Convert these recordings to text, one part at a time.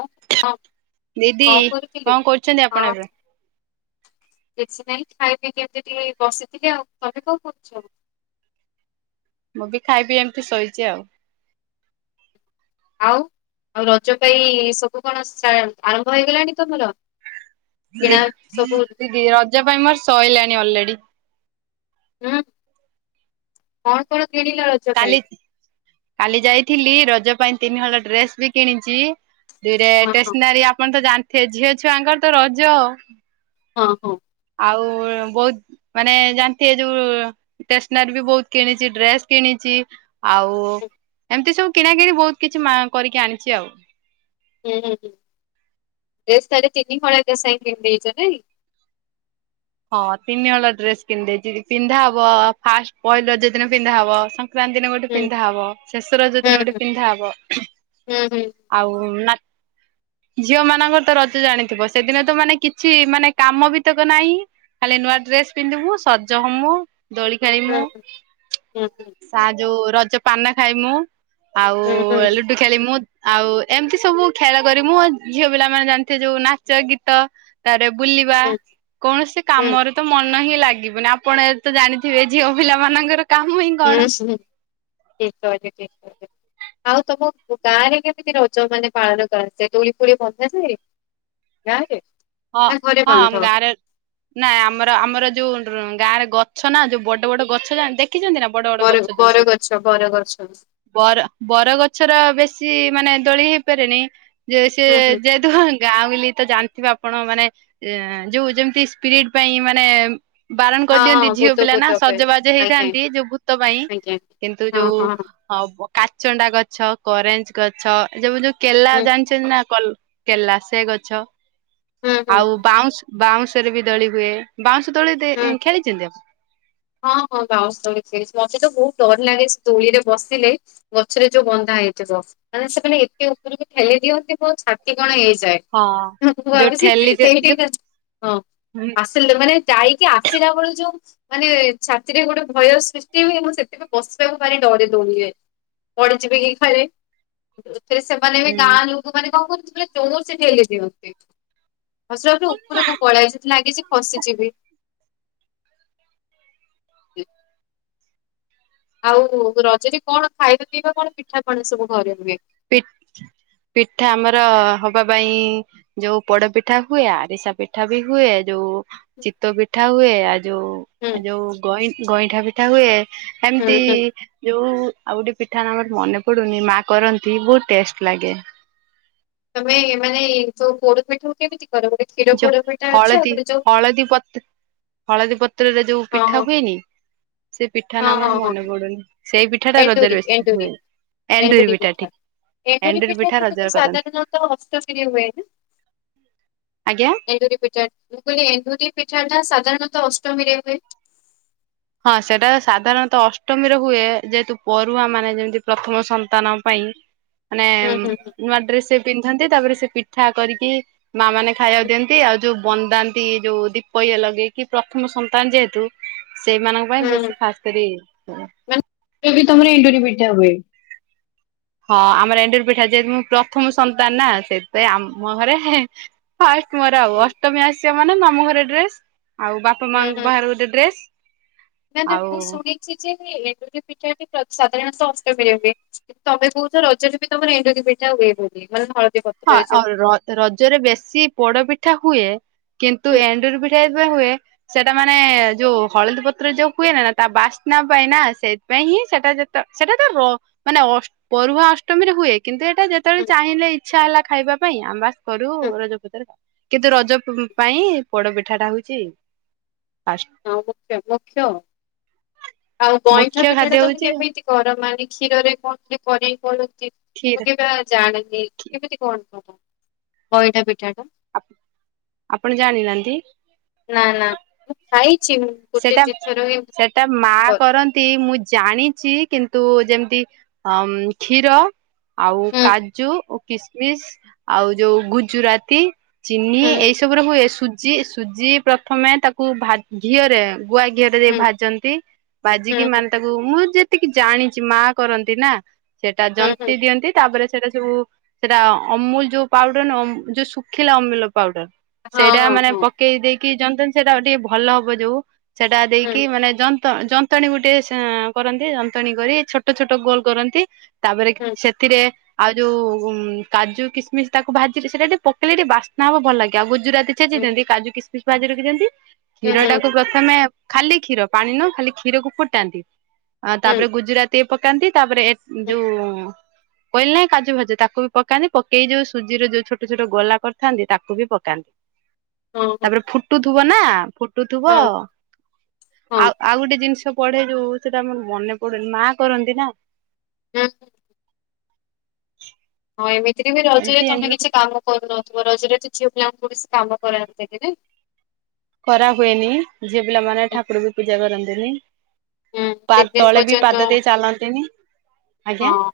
ହଁ ହଁ ଦିଦି କଣ କରୁଥିଲି କଣ କି? କରୁଛନ୍ତି ଆପଣ ଏବେ? କିଛି ନାଇଁ ଖାଇ ପିଇ କି ଏମିତି ଟିକେ ବସିଥିଲି ଆଉ ତମେ କଣ କରୁଛ? ମୁଁ ବି ଖାଇବି ଏମିତି ଶୋଇଛି ଆଉ। ଆଉ ଆଉ ରଜ ପାଇଁ ସବୁ କଣ ଆରମ୍ଭ ହେଇଗଲାଣି ତମର? ଦି କିଣା ସବୁ ରଜ ପାଇଁ ମୋର ସଇଲାଣି ଅଲେଡି ହୁଁ, କଣ-କଣ କିଣିଲ ଆଜି? କାଲି କାଲି ଯାଇଥିଲି ରଜ ପାଇଁ ତିନିହଳ ଡ୍ରେସ୍ ବି କିଣିଛି ଦୁଇରେ ହଁ ହଁ ଷ୍ଟେସ୍ନାରୀ ଆପଣ ତ ଜାଣିଥିବେ ଝିଅ ଛୁଆଙ୍କର ତ ରଜ ହଁ ହଉ। ଆଉ ବହୁତ ମାନେ ଜାଣିଥିବେ ଯୋଉ ଷ୍ଟେସନାରି ବି ବହୁତ କିଣିଛି, ଡ୍ରେସ୍ କିଣିଛି। ଆଉ ଏମିତି ସବୁ କିଣା କିିଣି ବହୁତ କିଛି ମା କରିକି ଆଣିଛି ଆଉ। ହୁଁ-ହୁଁ-ହୁଁ, ଡ୍ରେସ୍‌ ତା ହେଲେ ତିନି ହଳ ଏକା ସାଙ୍ଗେ କିଣି ଦେଇଛ ନାଇଁ। ହଁ ତିନି ହଳ ଡ୍ରେସ କିମଦେଇଛି ପିନ୍ଧା ହବ ଫାଷ୍ଟ ପହିଲି ରଜ ଦିନ ପିନ୍ଧା ହବ ସଂ ସଂକ୍ରାନ୍ତି ଦିନ ଗୋଟେ ହୁଁ ପିନ୍ଧା ହବ ଶେଷ ରଜ ଦିନ ଗୋଟେ ହୁଁ ପିନ୍ଧା ହବ ହୁଁ ହୁଁ ଆଉ ନା ଝିଅ ମାନଙ୍କର ତ ରଜ ଜାଣିଥିବ ସେଦିନ ତ ମାନେ କିଛି ମାନେ କାମ ବି ତକ ନାହିଁ। ଖାଲି ନୂଆ ଡ୍ରେସ୍ ପିନ୍ଧିବୁ, ସଜ ହମୁ, ଦୋଳି ଖେଳିମୁ। ହୁଁ ହୁଁ ହୁଁ ସା ଯୋଉ ରଜ ପାନ ଖାଏ ମୁଁ ଆଉ ହୁଁ ଲୁୁଡ଼ୁ ଖେଳିମୁଁ ଆଉ ଏମିତି ସବୁ ଖେଳ କରି ମୁଁ ଝିଅ ପିଲା ମାନେ ଜାଣିଥିବେ ଯୋଉ ନାଚ ଗୀତ ତାପରେ ବୁଲିବା ହୁଁ କୌଣସି ହୁଁ କାମରେତ ମ ନାହିଁ ଲାଗିବନି ଆପଣ ତ ଜାଣିଥିବେ ଝିଅ ପିଲା ମାନଙ୍କର କାମ ହିଁ ଉଁ କଣ? ହୁଁ ଠିକ୍ କହିଛ ଠିକ୍ କହିଛ ଆଉ ତମ ଗାଁ ରେ କେମିତି ରଜ ମାନେ ପାଳନ କରାଯାଏ? ଦୋଳି ଫୋଳି ବନ୍ଧା ଯାଏ? ଗାଁରେ ହଁ ହଁ ମ୍ୟାରେ ନାଁ ଆମର-ଆମର ଯୋଉ ଗାଁରେ ଗଛ ନା, ଯୋଉ ବଡ ବଡ ଗଛ ଜାଣି ଦେଖିଛନ୍ତି ନା। ବଡ ବଡ ବର- ଗଛ ଯୋଉ ବର ସବୁ ଗଛ ବର ଗଛ। ବର ବରଗଛର ବେଶୀ ମାନେ ଦୋଳି ହେଇପାରେନି। ଯେ ସେ ହୁଁ ହୁଁ ଯେ ଗାଉଁଲି ତ ଜାଣିଥିବେ ଆପଣ ଆପଣ ମାନେ ଯୋଉ ଯେମିତି ସ୍ପିରିଟ ପାଇଁ ମାନେ ବାରଣ ହଁ କରିଦିଅନ୍ତି ହଁ ଝିଅ ବୁତ ପିଲା ନା ବୁତ ପାଇଁ ସଜବାଜ ଆଜ୍ଞା ହେଇଥାନ୍ତି ଯୋଉ ଭୂତ ପାଇଁ ଆଜ୍ଞା କିନ୍ତୁ ହଁ ଯୋଉ ହଁ ହବ କାଚଣ୍ଡା ଗଛ କରେଞ୍ଜ ଗଛ ଯ ଯୋଉ କେଲା ହୁଁ ଜାଣିଛନ୍ତି ନା କଲ୍ କେଲା ସେ ଗଛ ହୁଁ ଆଉ ହୁଁ ବାଉଁଶ ବାଉଁଶରେ ବି ଦୋଳି ହୁଏ ବାଉଁଶ ଦୋଳି ଦେ ହୁଁ ଖେଳିଛନ୍ତି ଆପଣ? ହଁ ହଁ ବାଉଁଶ ଦୋଳି ଖେଳିଛି ମତେ ତ ବହୁତ ଡର ଲାଗେ ସେ ଦୋଳି ରେ ବସିଲେ ଗଛରେ ଯୋଉ ବନ୍ଧା ହେଇଥିବ। ମାନେ ସେମାନେ ଏତେ ଉପରକୁ ଠେଲି ଦିଅନ୍ତି ମୋ ଛାତି କଣ ହେଇଯାଏ। ହଁ ମୁଁ ଯୋଉ ଭାବିଛି ଠେଲି ଦେ ସେଇଠି ଯୋଉ କି ଆସ। ହଁ ହୁଁ ଆସ। ମାନେ ଯାଇକି ଆସିଲା ବେଳୁ କୁ ଯୋଉ ମାନେ ଛାତିରେ ଗୋଟେ ଭୟ ସୃଷ୍ଟି ହୁଏ ମୁଁ ସେଥିପାଇଁ ବଶିବାକୁ ଭାରି ଡରେ ଦୋଳିିରେ ପଡିଯିବେ କି ଘରେ ଥିରେ ସେ ମାନେ ଏବେ ହୁଁ ଗାଁ ଲୋକ ମାନେ କଣ କରୁଥିଲେ ଚୋର ସେଠି ଠେଲି ଦିଅନ୍ତି। ମତେ ଲାଗୁଚି ଉପରକୁ ପାଳେଇଆଇ, ମତେ ଲାଗୁଚି କିଛି ଲାଗିଛି ଫସିଜିବି। କୁ [inaudible] ଆଉ ରଜରେ କଣ ଖାଇବା ପିଇବା, କଣ ପିଠା ପଣା ସବୁ ଘରେ ହୁଏ? ପି ପିଠା ଆମର ହବା ପାଇଁ ଯୋଉ ପୋଡ ପିଠା ହୁଏ, ଆରିସା ପିଠା ବି ହୁଏ, ଯୋଉ ଚିତଉ ପିଠା ହୁଏ, ଆଉ ଯୋଉ ହୁଁ ଯୋଉ ଗଇଁ ଗଇଁଠା ପିଠା ହୁଏ। ହୁଁ ଏମତି ହୁଁ ଯୋଉ ଆଉ ଗୋଟେ ପିଠା ନାମ ମନେ ପଡୁନି, ମା କରନ୍ତି ସିଏ ବହୁତ୍ ଟେଷ୍ଟ ଲାଗେ। ତମେ ମାନେ ଯୋଉ ପୋଡ ପିଠାକୁ କେମିତି କରନ୍ତି? ଜଉ ହଳଦୀ ହଳଦୀ ପତ୍ର ହଳଦୀ ପତ୍ରରେ ଯୋଉ ହଁ ପିଠା ହଁ ହୁଏନି, ସେ ପିଠା ନାଁ ହଁ ମୋର ହଁ ମାନେ ହଁ ପଡୁନି। ସେ ପିଠା ଟା ରଜରେ ଏଣ୍ଡୁରି ବେସୀ ହୁଏ, ଏଣ୍ଡୁରି ଏଣ୍ଡୁରି ପିଠା ଠିକ୍। ଏଣ୍ଡୁରି ପିଠା ରଜରେ କରନ୍ତି। ତ ହସ୍ତଶିରି ହୁଏ। ଆଜ୍ଞା? ଏଣ୍ଡୁରି ପିଠା ଟା, ମୁଁ କହିଲି ଏଣ୍ଡୁରି ପିଠା ଟା ସାଧାରଣତଃ ଅଷ୍ଟମୀରେ ହୁଏ। ହଁ ସେଟା ସାଧାରଣତଃ ଅଷ୍ଟମୀରେ ହୁଏ, ଯେହେତୁ ପରୁଆ ମାନେ ଯେମିତି ପ୍ରଥମ ସନ୍ତାନ ପାଇଁ। ମାନେ, ହୁଁ ହୁଁ ହୁଁ ନୂଆଁ ଡ୍ରେସ ସେ ପିନ୍ଧନ୍ତି, ତାପରେ ସେ ପିଠା କରିକି ମା ମାନେ ଖାଇବାକୁ ହୁଁ ଦିଅନ୍ତି, ଆଉ ଯୋଉ ବନ୍ଦାନ୍ତି ଯୋଉ ଦୀପ ଇଏ ଲଗେଇକି ପ୍ରଥମ ସନ୍ତାନ ଯେହେତୁ। ସେଇମାନଙ୍କ ପାଇଁ ବେସି ଖାସ୍ କରି ତମର ଏଣ୍ଡୁରି ପିଠା ହୁଏ? ହଁ ଆମର ଏଣ୍ଡୁରି ପିଠା, ଯେହେତୁ ମୁଁ ପ୍ରଥମ ସନ୍ତାନ ନା ସେଇଥିପାଇଁ ଆମ ଘରେ ହେ ତୁମର ଆଉ ଅଷ୍ଟମୀ ଆସିବା ମାନେ, ମାମୁଁ ଘର ଡ୍ରେସ ଆଉ ବାପା ମାଙ୍କ ପାଖରେ ଗୋଟେ ଡ୍ରେସ। ନାଁ ନାଁ ମୁଁ ଆଉ ଶୁଣିଛି, ଯେ ଏଣ୍ଡୁରି ପିଠା ସାଧାରଣତଃ ଅଷ୍ଟମୀରେ ହୁଏ। ତମେ କହୁଛ ରଜରେ ବି ତମର ଏଣ୍ଡୁରି ପିଠା ହୁଏ ବୋଲି। ହଁ, ପତ୍ରରେ ଯୋଉ ଆ ରଜରେ ବେଶୀ ପୋଡ ପିଠା ହୁଏ। କିନ୍ତୁ, ହୁଁ ଏଣ୍ଡୁରି ପିଠାବି ହୁଏ,। ସେଟା ମାନେ, ଯୋଉ ହଳଦୀ ପତ୍ର ଯୋଉ ହୁଏ ନା ନା ତା ବାସ୍ନା ପାଇଁ ନା ସେଥିପାଇଁ ହିଁ ସେଟା ଯେ ସେଇଟାତ ର ମାନେ ପରୁହା ଅଷ୍ଟମୀରେ ହୁଏ କିନ୍ତୁ ଏ ଯେତେବେଳେ ହୁଁ ଚାହିଁଲେ ଇଚ୍ଛା ହେଲା ଖାଇବା ପାଇଁ, ଆମେ ବାସ କରୁ ହୁଁ ରଜପତରେ ଖାଉ କିନ୍ତୁ ରଜ ପାଇଁ ପୋଡ ପିଠାଟା ହଉଛି, ଫାଷ୍ଟ ହଁ ମୁଖ୍ୟ ମୁଖ୍ୟ ଆଉ ଗଇଁଠା ମୁଖ୍ୟ ଖାଦ୍ୟ ପିଠାଟା ତମେ ହଉଛି କେମିତି? ଘର ମାନେ କ୍ଷୀରରେ କଣ କରେଇ କ୍ଷୀର କନ୍ତିିବା ଜାଣନି କେମିତି କଣ ହବ? ଗଇଁଠା ପିଠା କୁ ଆପଣ ଜାଣିନାହାନ୍ତି? ନାଁ ନାଁ ମୁଁ ଖାଇଛି ମୁଁ। ଗୋଟେ ସେଟାମ ଦିଥର ଏମିତି ସେ ଟ୍ ଏଇଟା ମା କର। କରନ୍ତି, ମୁଁ ଜାଣିଛି କିନ୍ତୁ ଯେମିତି ଅ କ୍ଷୀର ଆଉ ହୁଁ କାଜୁ, କିସମିସ, ଆଉ ଯୋଉ ଗୁଜୁରାତି। ଚିନି, ହୁଁ ଏଇ ସବୁରେ ହୁଏ ସୁଜି, ସୁଜି ପ୍ରଥମେ ତାକୁ ଭାଜି ତାକୁ ଘିଅରେ ଗୁଆ ଘିଅରେ ଦେଇ ହୁଁ ଭାଜନ୍ତି, ହୁଁ ଭାଜିକି ହୁଁ ମାନେ ତାକୁ ମୁଁ ଯେତିକି ଜାଣିଛି ମା କରନ୍ତି ନା, ସେଟା ହୁଁ ହୁଁ ଜନ୍ତି ଦିଅନ୍ତି ତାପରେ ସେଟା ସବୁ ସେଇଟା ଅମୁଲ ଯୋଉ ପାଉଡର ନୁହଁ, ଯୋଉ ଶୁଖିଲା ଅମୁଲ ପାଉଡର ହଁ ସେଇଟା ହଁ ମାନେ ପକ୍ ହଁ ପକେଇ ଦେଇକି ଜନ୍ତତି ଜଣେ ସେଇଟା ଟିକେ ଭଲ ହବ ଯୋଉ ସେଟା ହୁଁ ଦେଇକି ମାନେ ଯ ଯନ୍ତଣୀ ଗୋଟେ କରନ୍ତି, ଯନ୍ତଣୀ କରି ଛୋଟ ଛୋଟ ଗୋଲ କରନ୍ତି ତାପରେ ହୁଁ ସେଥିରେ ଆଉ ଯୋଉ କାଜୁ କିସମିସ୍ ତାକୁ ଭାଜି, ସେଇଟା ଟିକେ ପକେଇଲେ ଟିକେ ବାସ୍ନା ହବ, ଭଲ ଲାଗିବ ଆଉ ଗୁଜୁରାତି ହଁ ଛେଚିଦିଅନ୍ତି କାଜୁ କିସ୍ ମିସ ଭାଜି ରଖିଦିଅନ୍ତି,। କ୍ଷୀରଟାକୁ ପ୍ରଥମେ, ଖାଲି କ୍ଷୀର ପାଣି ନୁହଁ ଖାଲି କ୍ଷୀର କୁ ଫୁଟାନ୍ତି, ତାପରେ ଗୁଜୁରାତି ତି ପକାନ୍ତି ତାପରେ ଯୋଉ କହିଲେ ନାହିଁ କାଜୁାଭାଯୁ ତାକୁ ବି ପକାନ୍ତି ପକେଇ ଯୋଉ ସୁଜିର ଯୋଉ ଛୋଟ ଛୋଟ ଗୋଲା କରିଥାନ୍ତି ତାକୁ ବି ପକାନ୍ତି। ତାପରେ ଫୁଟୁଥିବ ନା ଫୁଟୁଥିବ ଆଉ ଆଉ ଗୋଟେ ଜିନିଷ ପଢେ ଯୋଉ ସେଟା ମୋର ମନେ ପଡୁନି ମା କରନ୍ତି ନା? ହୁଁ। ହଁ ଏମିତିରେ ବି ରଜରେ ଏମତି ତମେ ଏମତି କିଛି କାମ କରୁନଥିବ ରଜରେ ତ ଝିଅ ପିଲାଙ୍କୁ କୌଣସି କାମ କରାନ୍ତିନ୍ତି କି ନା? କରା ହୁଏନି ଝିଅ ପିଲାମାନେ ହୁଁ ଠାକୁର ବି ପୂଜା କରନ୍ତିନି। ହୁଁ, ପା ତିନି ଦିନ ତଳେ ବି ପର୍ଯ୍ୟନ୍ତ ପାଦ ଦେଇ ଚାଲନ୍ତିନି ଆଜ୍ଞା। ହଁ।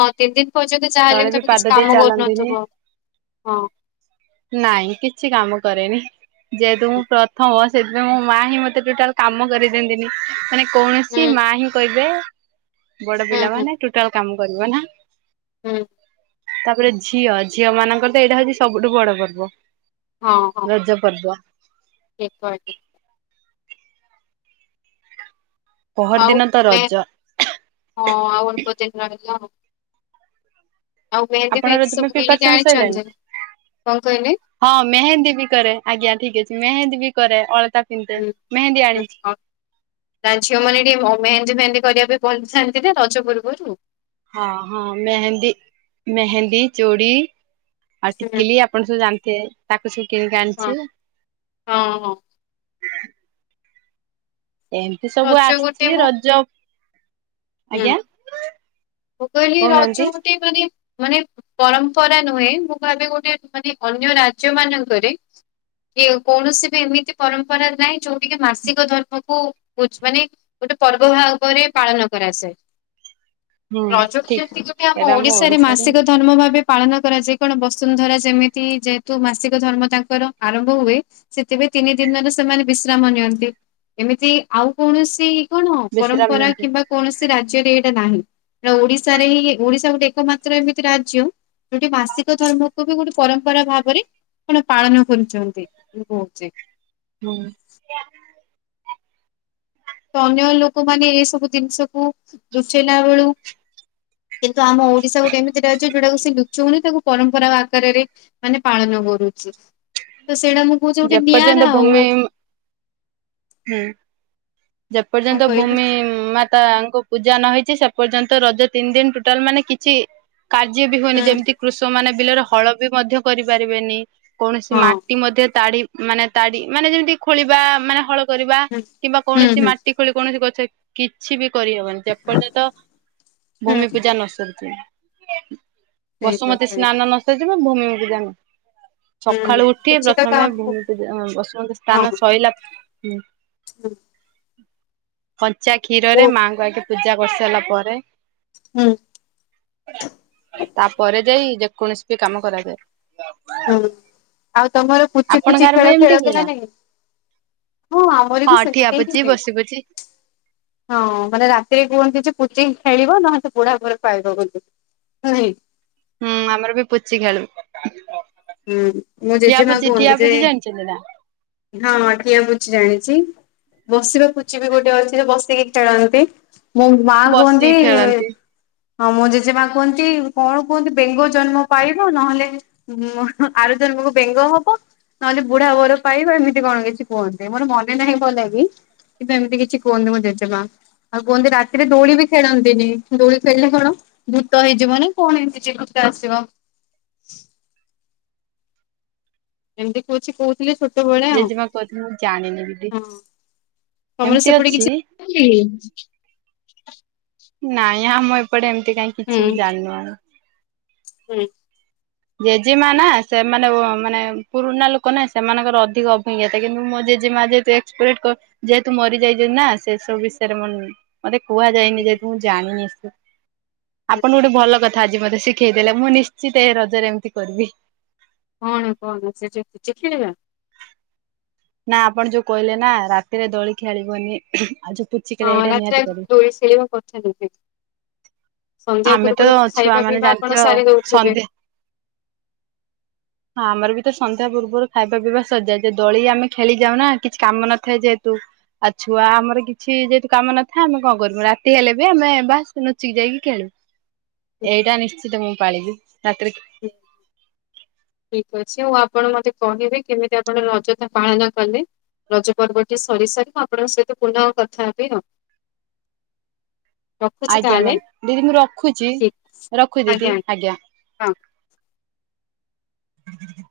ହଁ ତିନି ଦିନ ପର୍ଯ୍ୟନ୍ତ ଯାହାହଲେ ତଳେ ବି ତମେ କିଛି ପାଦ ଦେଇ କାମ ଚାଲନ୍ତିନି। କରୁନଥିବ ଆଉ ହଁ ନାଇଁ କିଛି କାମ କରେନି। ଯେହେତୁ ହୁଁ ମୁଁ ପ୍ରଥମ ସେଥିପାଇଁ ମୋ ମା ହିଁ ମତେ ଟୋଟାଲି କାମ କରିଦିଅନ୍ତିନି ମାନେ। କୌଣସି ମା ହିଁ କହିବେ ବଡ ହୁଁ ହୁଁ ପିଲାମାନେ ଟୋଟାଲ କାମ କରିବ ନା। ହୁଁ। ତାପରେ ଝିଅ ଝିଅ ମାନଙ୍କର ତ ଏଇଟା ହଉଛି ସବୁଠୁ ବଡ ପର୍ବ। ହଁ ହ। ରଜ ପର୍ବ। [inaudible] ପହର ଆଉ ଦିନ ତ ରଜ ହଁ ଆଉ ଅଳ୍ପ ଦିନ ରହିଲା ଆଉ ଆଉ ମେହେନ୍ଦୀ ଆପଣଙ୍କର ଫେହେନ୍ଦୀ ତମେ ସବୁ କିଣିକି ପ୍ରିପାରେସନ ସଇଲାଣି? ଆଣିଛନ୍ତି କଁ କହିଲେ? ହଁ ମେହେନ୍ଦୀବି କରେ ଆଜ୍ଞା ଠିକ୍ ଅଛି ମେହେନ୍ଦୀବି କରେ ଅଳତା ପିନ୍ଧେ ହୁଁ ମେହେନ୍ଦୀ ହୁଁ ଆଣିଚି। ଆଉ ତା ଝିଅ ମାନେ ଟିକେ ମେହେନ୍ଦେ ମେହେନ୍ଦେ କରିବା ପାଇଁ [unintelligible] ରଜ ପୂର୍ବରୁ ହଁ ହଁ ମେହେନ୍ଦି ମେହେନ୍ଦୀ ଚୁଡ଼ି ଆଉ ହୁଁ। ଟିକିଲି ଆପଣ ସବୁ ଜାଣିଥିବେ ତାକୁ ସବୁ କିଣିକି ହଁ ଆଣିଚୁ ହଁ। ଏମିତି ସବୁ ରଜ ଗୋଟେ ଆସିଚି ମୁଁ ରଜ ହୁଁ ଆଜ୍ଞା ମୁଁ କହିଲ ରଜ କହୁନାହାନ୍ତି ଗୋଟେ ମାନେ ମାନେ ପରମ୍ପରା ନୁହେଁ ମୁଁ ଭାବି ଗୋଟେ ମାନେ ଅନ୍ୟ ରାଜ୍ୟ ମାନଙ୍କରେ ଏ କୌଣସିବି ଏମିତି ପରମ୍ପରା ନାହିଁ ଯୋଉଠିକିି ମାସିକ ଧର୍ମକୁ ପୋ ମାନେ ଗୋଟେ ପର୍ବ ଭାବରେ ପାଳନ କରାଯାଏ। ହୁଁ ରଜକୁ ଠିକ। ଯେମିତିକି ଆମ ଓଡିଶାରେ ମାସିକ ଧର୍ମ ଭାବେ ପାଳନ କରାଯାଏ କଣ ବସୁନ୍ଧରା ଯେମିତି ଯେହେତୁ ମାସିକ ଧର୍ମ ତାଙ୍କର ଆରମ୍ଭ ହୁଏ। ସେଥିପାଇଁ ତିନି ଦିନରେ ସେମାନେ ବିଶ୍ରାମ ନିଅନ୍ତି ଏମିତି ଆଉ କୌଣସି କଣ ବେଶୀ ପରମ୍ପରା ରାମନ୍ତି କିମ୍ବା କୌଣସି ରାଜ୍ୟରେ ଏଇଟା ନାହିଁ। ଓଡିଶାରେ ହିଁ ଓଡିଶା ଗୋଟେ ଏକମାତ୍ର ଏମିତି ରାଜ୍ୟ ଗୋଟେ ମାସିକ ଧର୍ମକୁବି ଗୋଟେ ପରମ୍ପରା ଭାବରେ ଆପଣ ପାଳନ କରୁଚନ୍ତି ମୁଁ କହୁଚି। ହୁଁ। ତ ଅନ୍ୟ ଲୋକମାନେ ଏ ସବୁ ଜିନିଷକୁ ଲୁଚେଇଲା ବେଳୁ କିନ୍ତୁ ଆମ ଓଡିଶା ଗୋଟେ ଏମିତି ରାଜ୍ୟ ଯୋଉଟାକୁ ସେ ଲୁଚୁଅନି ତାକୁ ପରମ୍ପରା ଆକାରରେ ମାନେ ପାଳନ କରୁଚୁ ତ ସେଇଟା ମୁଁ ହଉଚି ଗୋଟେ ଯେପର୍ଯ୍ୟନ୍ତ ନିଆରା ଆଉ। ଭୂମି ହୁଁ କଣ ଯେପର୍ଯ୍ୟନ୍ତ କହିଲେ ଭୂମି ମା ତାଙ୍କ ପୂଜା ନହେଇଚି ସେପର୍ଯ୍ୟନ୍ତ ରଜ ତିନି ଦିନ ଟୋଟାଲ ମାନେ କିଛି କାର୍ଯ୍ୟବି ହୁଏନି ହୁଁ ଯେମିତି କୃଷକ ମାନେ ବିଲରେ ହଳବି ମଧ୍ୟ କରିପାରିବେନି କୌଣସି ହଁ ମାଟି ମଧ୍ୟ ତାଡି ମାନେ ତାଡି ମାନେ ଯେମିତି ଖୋଳିବା ମାନେ ହଳ କରିବା କିମ୍ବା [inaudible] କୌଣସି ମାଟି ଖୋଳି କୌଣସି ଗଛ କିଛିବି କରିହବନି। ଯେପର୍ଯ୍ୟନ୍ତ ଭୂମି ହୁଁ ପୂଜା ନସରିଚି। ସେଇଟା ବସୁମତୀ ସେଇଟା ସ୍ନାନ ନସରିବ ଭୂମିକୁଜା [unintelligible] ହୁଁ ସକାଳୁ ଉଠି କିଛି ତ ପ୍ରଥମେ କାମ ଭୂମି ପୂଜା ବସୁମନ୍ତ ହଁ ସ୍ଥାନ ସଇଲା ହୁଁ। ହୁଁ। କଞ୍ଚା ଓ କ୍ଷୀରରେ ମାଙ୍କୁ ଆଗେ ପୂଜା କରିସାରିଲା ପରେ ହୁଁ ତାପରେ ଯାଇ ଯେକୌଣସିବି କାମ କରାହୁଏ। ହୁଁ ଆଉ ତମର ପୁଚି ଆପଣଙ୍କ ଫୁଚି ଆଡେ ବି ଖେଳ ଏମିତି ହୁଏ ଖେଳକିନା ନା? ନାଇଁ? ହଁ ଆମରବି ହଁ ଠିଆ ସେମିତିହିଁ ପୁଚି ହୁଏ। ବସି ପୁଚି ହଁ ମାନେ ରାତିରେ କୁହନ୍ତିଯେ ପୁଚି ଖେଳିବ ନହେଲେ ସେବୁଢା ଘରେ ପାଇବ ବୋଲି ହୁଁ। ହୁଁ ଆମରବି ପୁଚି ଖେଳୁ। ହୁଁ ମୋ ଠିଆ ଜେଜେମା ପୁଚି ଠିଆ କୁହନ୍ତିଯେ ପୁଚି ଜାଣିଛନ୍ତି ନା? ହଁ କିଏ ପୁଛି ଜାଣିଚି। ବସିବା ପୁଚିବିି ଗୋଟେ ଅଛି ଯେବସିକି ଖେଳନ୍ତି। ମୋ ମା କୁହନ୍ତି ବସିକି ଖେଳନ୍ତି ହଁ ମୋ ଜେଜେମା କୁହନ୍ତି କଣ କୁହନ୍ତି ବେଙ୍ଗ ଜନ୍ମ ପାଇବ ନହେଲେ ଉଁ ହଁ ଆର ଜନ୍ମକୁ ବେଙ୍ଗ ହବ ନହେଲେ ବୁଢା ବର ପାଇବା ଏମିତି କଣ କିଛି କୁହନ୍ତେ ମୋର ମନେ ନାହିଁ ଭଲ କି କିନ୍ତ ଏମିତି କିଛି କୁହନ୍ତୁ ମୁ ଜେଜେମା। ଆଉ କୁହନ୍ତି ରାତିରେ ଦୋଳି ବି ଖେଳନ୍ତିନି ଦୋଳି ଖେଳିଲେ କଣ ଭୀତ ହେଇଯିବ ନା କଣ ଏମିତି ଭୀତ ଆସିବ। ଏମିତି କହୁଛି କହୁଛି ଛୋଟବେଳେଆ ଆଉ ଜେଜେମା କହୁଥିଲେ ମୁଁ ଜାଣିନି ଦିଦି। ହଁ ତମର ଏମିତି ସେପଟେ ଅଛି କିଛି ହ [inaudible] ନାଇଁ ଆ ଆମଁ ଏପଟେ ଏମିତି କାଇହିଁ ହୁଁ କିଛି ବି ଜାଣିନୁନି ଆମେ। ହୁଁ। ଜେଜେମା ନା ସେମାନେ ମାନେ ପୁରୁଣା ଲୋକ ନା ସେମାନଙ୍କର ଅଧିକ ଅଭିଜ୍ଞତା କିନ୍ତୁ ମୋ ଜେଜେମାି। ଯେହେତୁ ମରିଯାଇଛ ନା ସେ ସବୁ ବିଷୟରେ ମେ ମତେ କୁହାଯାନି ଯେହେତୁ ମୁଁ ଜାଣିନି ଆପଣୁ ଗୋଟେ ଭଲ କଥା ଆଜି ମତେ ଶିଖେଇ ଦେେଲେ ମୁଁ ନିଶ୍ଚିତ ଏ ରଜରେ ଏମିତି କରିବି। କଣ କଣ ସେ ଯେତିଛିି ଖେଳିବା। ନା ଆପଣ ଯୋଉ କହିଲେ ନା ରାତିରେ ଦୋଳି ଖେଳିବନି ଆ ହଁ ରାତିରେ ଆ ଦୋଳି ଶେଳିବାକୁ କରିଛନ୍ତି ସେ। ସନ୍ଧ୍ୟା ଆମେ ତ ପୂର୍ବରୁ ଛୁଆ ଖାଇବା ମାନେ ପିଇବା ଜାଣିଥିବ ଆପଣ ସାରି ଦଉଥିବେ। ସନ୍ଧ୍ୟା ହଁ ଆମର ବି ତ ସନ୍ଧ୍ୟା ପୂର୍ବରୁ ଖାଇବା ପିଇବା ସଜା ଯେ ଦଳି ଆମେ ଖେଳିଯାଉ ନା କିଛି କାମ ନଥାଏ ଯେହେତୁ। ଆଉ ଛୁଆ ଆମର କିଛି ଯେହେତୁ କାମ ନଥାଏ ଆମେ କଣ କରମୁ ରାତି ହେଲେ ବି ଆମେ ବାସ ନଚିକି ଯାଇକି ଖେଳୁ। ଏଇଟା ନିଶ୍ଚିତ ମୁଁ ପାାଳିକି ରାତି। ଠିକ ଅଛି ଆଉ ଆପଣ ମତେ କହିବେ କେମିତି ଆପଣ ଅଯଥା ପାଳନ କଲେ। ରଜ ପର୍ବଟି ସରି ସାରି ମୁଁ ଆପଣଙ୍କ ସହିତ ପୁନଃ ଆଉ କଥା ହେବି ଆଉ। [inaudible] ରଖୁଛି ଆଜ୍ଞା ତାହେଲେ ମ୍ୟା ଦିଦି ମୁଁ ରଖୁଛି ଠିକ ରଖୁ ଦିଦି ଆଜ୍ଞା। ହଁ। ହୁଁ ହୁଁଁ